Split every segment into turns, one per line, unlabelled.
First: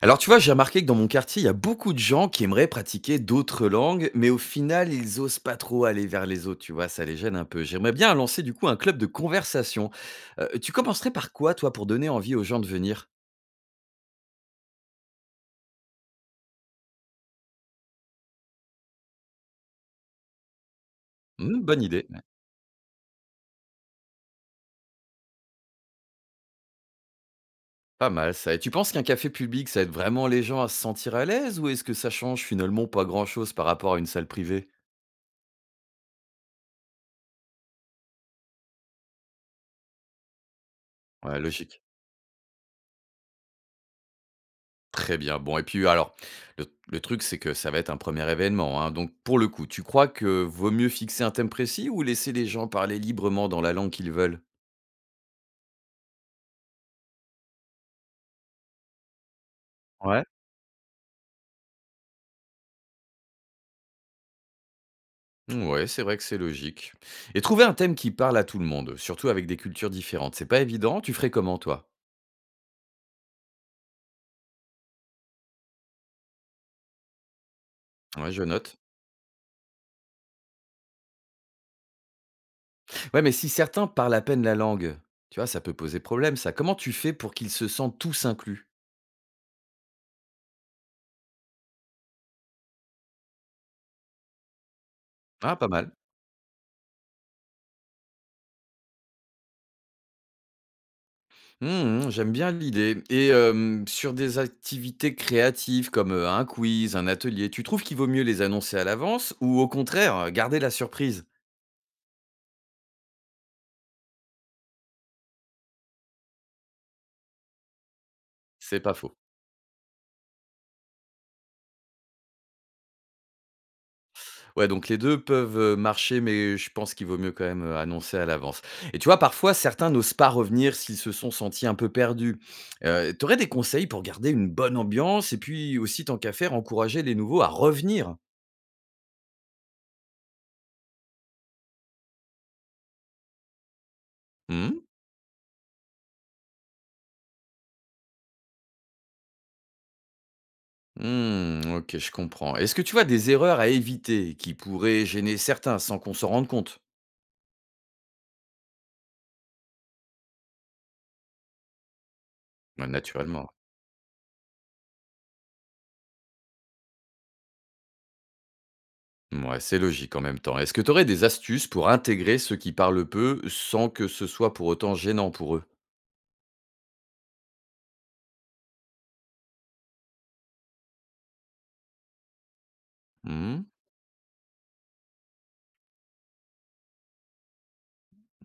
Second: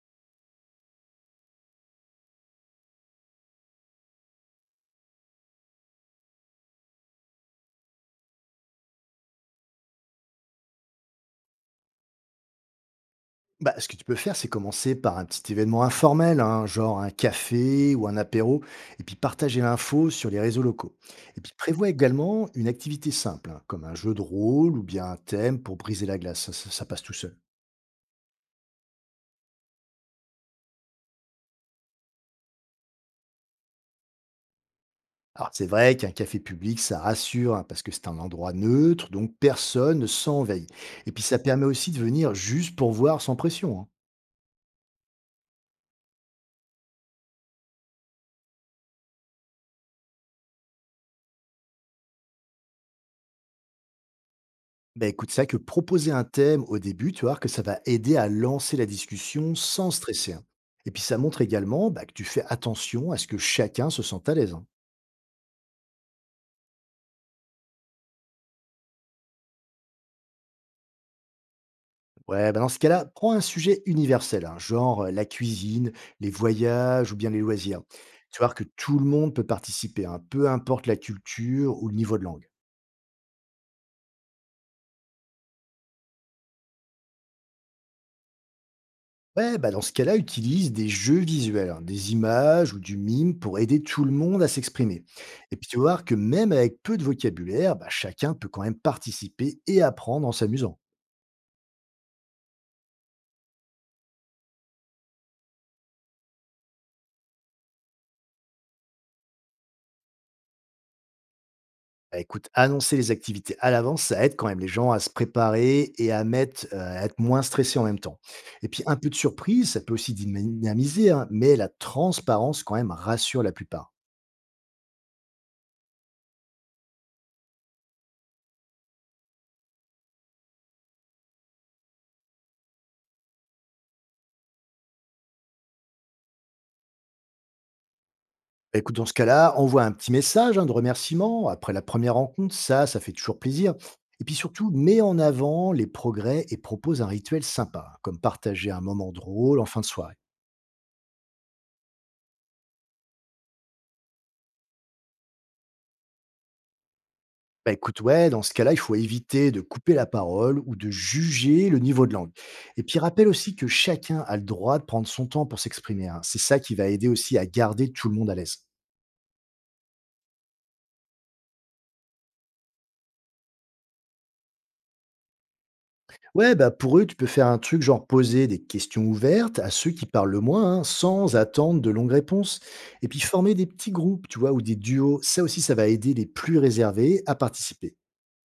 Alors tu vois, j'ai remarqué que dans mon quartier, il y a beaucoup de gens qui aimeraient pratiquer d'autres langues, mais au final, ils osent pas trop aller vers les autres, tu vois, ça les gêne un peu. J'aimerais bien lancer du coup un club de conversation. Tu commencerais par quoi, toi, pour donner envie aux gens de venir?
Bah, ce que tu peux faire, c'est commencer par un petit événement informel, hein, genre un café ou un apéro, et puis partager l'info sur les réseaux locaux. Et puis
Bonne
prévois
idée, ouais,
également une activité simple, hein, comme un jeu de rôle ou bien un thème pour briser la glace. Ça passe tout seul.
pas mal ça. Et tu penses qu'un café public, ça aide vraiment les gens à se sentir à l'aise, ou est-ce que ça change finalement pas grand-chose par rapport à une salle privée?
Alors c'est vrai qu'un café public, ça rassure, hein, parce que c'est un endroit neutre, donc personne ne s'envahit. Et puis ça
Ouais,
permet
logique.
aussi de venir juste pour voir sans pression. Hein.
Très bien. Bon et puis alors, le truc c'est que ça va être un premier événement, hein, donc pour le coup, tu crois que vaut mieux fixer un thème précis ou laisser les gens parler librement dans la langue qu'ils veulent?
Bah écoute, c'est vrai que proposer un thème au début, tu vas voir que ça va aider à lancer la discussion sans
Ouais.
stresser. Hein. Et puis ça montre également bah, que tu fais attention à ce que chacun se sente à l'aise. Hein.
Ouais, c'est vrai que c'est logique et trouver un thème qui parle à tout le monde, surtout avec des cultures différentes, c'est pas évident. Tu ferais comment toi?
Ouais, bah dans ce cas-là, prends un sujet universel, hein, genre la cuisine, les voyages ou bien les loisirs.
Ouais,
Tu
je
vas voir que
note.
tout le monde peut participer, hein, peu importe la culture ou le niveau de langue.
Ouais, mais si certains parlent à peine la langue, tu vois, ça peut poser problème ça. Comment tu fais pour qu'ils se sentent tous inclus?
Ouais, bah dans ce cas-là, utilise des jeux visuels, hein, des images ou du mime pour aider tout le monde à s'exprimer. Et
Ah,
puis
pas
tu vas
mal.
voir que même avec peu de vocabulaire, bah, chacun peut quand même participer et apprendre en s'amusant.
Mmh, mmh, j'aime bien l'idée et sur des activités créatives comme un quiz, un atelier, tu trouves qu'il vaut mieux les annoncer à l'avance ou au contraire, garder la surprise?
Bah, écoute, annoncer les activités à l'avance, ça aide quand même les gens à se préparer et à, à être moins stressés en même temps. Et
C'est
puis
pas
un peu de
faux.
surprise, ça peut aussi dynamiser, hein, mais la transparence quand même rassure la plupart.
Ouais, donc les deux peuvent marcher, mais je pense qu'il vaut mieux quand même annoncer à l'avance, et tu vois, parfois, certains n'osent pas revenir s'ils se sont sentis un peu perdus. Tu aurais des conseils pour garder une bonne ambiance et puis aussi, tant qu'à faire, encourager les nouveaux à revenir?
Bah, écoute, dans ce cas-là, envoie un petit message hein, de remerciement après la première rencontre. Ça fait toujours plaisir. Et puis surtout,
Mmh.
mets en avant les progrès et propose un rituel sympa, hein, comme partager un moment drôle en fin de soirée.
Mmh, OK, je comprends. Est-ce que tu vois des erreurs à éviter qui pourraient gêner certains sans qu'on s'en rende compte?
Bah écoute, ouais, dans ce cas-là, il faut éviter de couper la parole ou de juger le niveau de langue. Et
Ouais,
puis rappelle
naturellement.
aussi que chacun a le droit de prendre son temps pour s'exprimer. Hein. C'est ça qui va aider aussi à garder tout le monde à l'aise.
Ouais, c'est logique en même temps. Est-ce que tu aurais des astuces pour intégrer ceux qui parlent peu sans que ce soit pour autant gênant pour eux?
Ouais, bah pour eux, tu peux faire un truc genre poser des questions ouvertes à ceux qui parlent le moins, hein, sans attendre de longues réponses. Et puis former
Mmh.
des petits groupes, tu vois, ou des duos, ça aussi, ça va aider les plus réservés à participer.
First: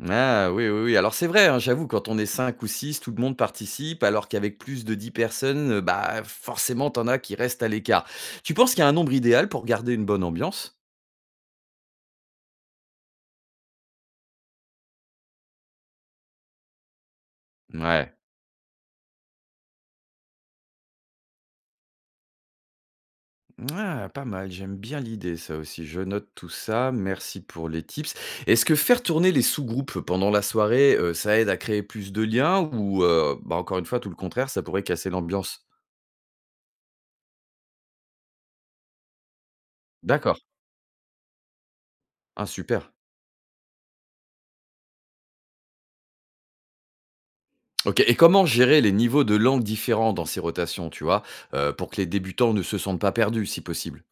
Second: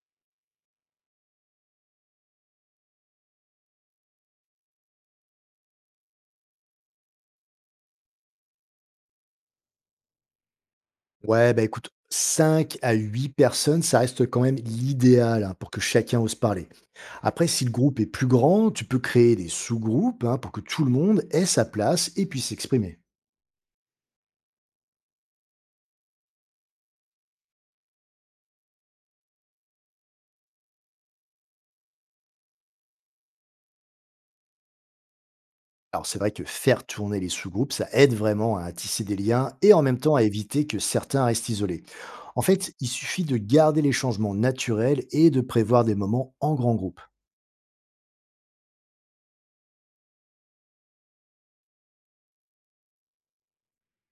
Ah oui, oui, oui. Alors c'est vrai, hein, j'avoue, quand on est 5 ou 6, tout le monde participe, alors qu'avec plus de 10 personnes, bah, forcément, t'en as qui restent à l'écart. Tu penses qu'il y a un nombre idéal pour garder une bonne ambiance?
Ouais, bah écoute, 5 à 8 personnes, ça reste quand même l'idéal hein, pour que chacun ose parler. Après, si le groupe est
Ouais.
plus grand, tu peux créer des sous-groupes hein, pour que tout le monde ait sa place et puisse s'exprimer.
Ah, pas mal, j'aime bien l'idée ça aussi. Je note tout ça, merci pour les tips. Est-ce que faire tourner les sous-groupes pendant la soirée, ça aide à créer plus de liens ou bah, encore une fois, tout le contraire, ça pourrait casser l'ambiance?
Alors c'est vrai que faire tourner les sous-groupes, ça aide vraiment à tisser des liens et en même temps à
D'accord,
éviter que certains restent isolés. En
ah
fait, il
super.
suffit de garder les changements naturels et de prévoir des moments en grand groupe.
OK, et comment gérer les niveaux de langue différents dans ces rotations, tu vois? Pour que les débutants ne se sentent pas perdus, si possible?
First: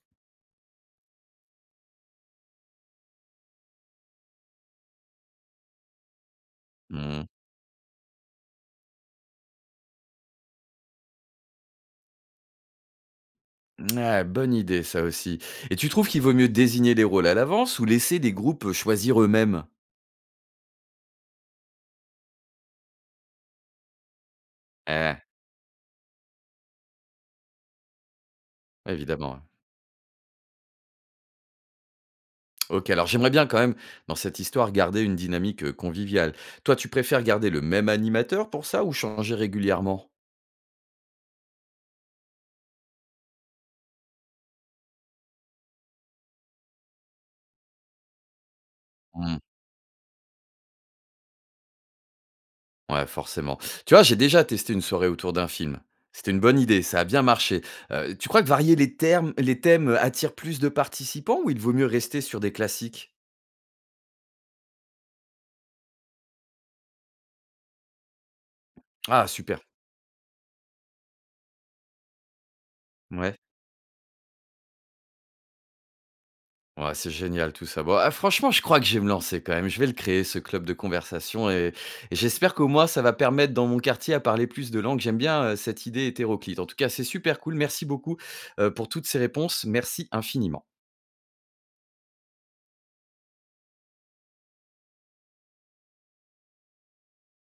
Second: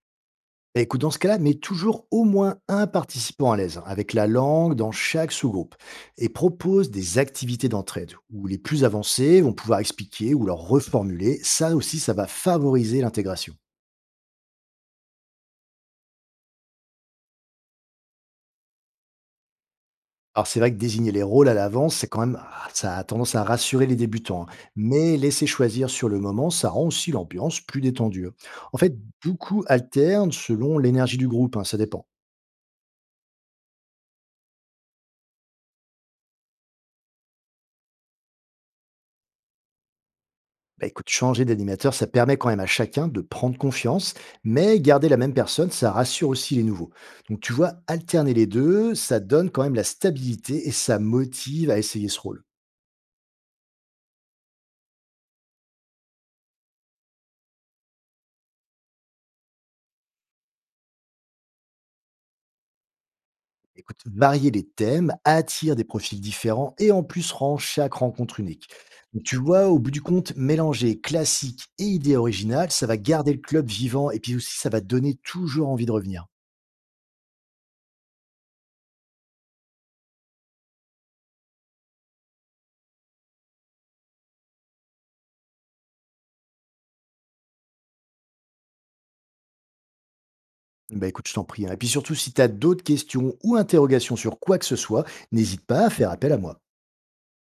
Bah, écoute, dans ce cas-là, mets toujours au moins un participant à l'aise, hein, avec la langue dans chaque sous-groupe, et propose des
Mmh.
activités d'entraide, où les plus avancés vont pouvoir expliquer ou leur reformuler. Ça aussi, ça va favoriser l'intégration.
Ouais, bonne idée ça aussi, et tu trouves qu'il vaut mieux désigner les rôles à l'avance ou laisser des groupes choisir eux-mêmes?
Alors c'est vrai que désigner les rôles à l'avance, c'est quand même ah, ça a tendance à rassurer les débutants, hein.
Eh,
mais laisser choisir sur le moment, ça rend aussi l'ambiance plus détendue. Hein. En fait,
évidemment.
beaucoup alternent selon l'énergie du groupe, hein, ça dépend.
OK, alors j'aimerais bien quand même, dans cette histoire, garder une dynamique conviviale. Toi, tu préfères garder le même animateur pour ça ou changer régulièrement?
Bah, écoute, changer d'animateur, ça permet quand même à chacun de prendre confiance, mais garder la même personne, ça rassure aussi les nouveaux. Donc tu vois, alterner les deux, ça
Mmh,
donne quand même la stabilité et ça motive à essayer ce rôle.
ouais, forcément. Tu vois, j'ai déjà testé une soirée autour d'un film. C'était une bonne idée, ça a bien marché. Tu crois que varier les termes les thèmes attire plus de participants ou il vaut mieux rester sur des classiques?
Écoute, varier les thèmes attire des profils différents et en plus rend chaque rencontre unique. Donc,
Ah
tu
super,
vois, au bout du compte, mélanger classique et idée originale, ça va garder
ouais.
le club vivant et puis aussi ça va donner toujours envie de revenir.
Ouais, c'est génial tout ça. Bon, ah, franchement, je crois que je vais me lancer quand même. Je vais le créer, ce club de conversation. Et j'espère qu'au moins, ça va permettre dans mon quartier à parler plus de langues. J'aime bien cette idée hétéroclite. En tout cas, c'est super cool. Merci beaucoup pour toutes ces réponses. Merci infiniment.
Bah écoute, je t'en prie. Hein. Et puis surtout, si tu as d'autres questions ou interrogations sur quoi que ce soit, n'hésite pas à faire appel à moi.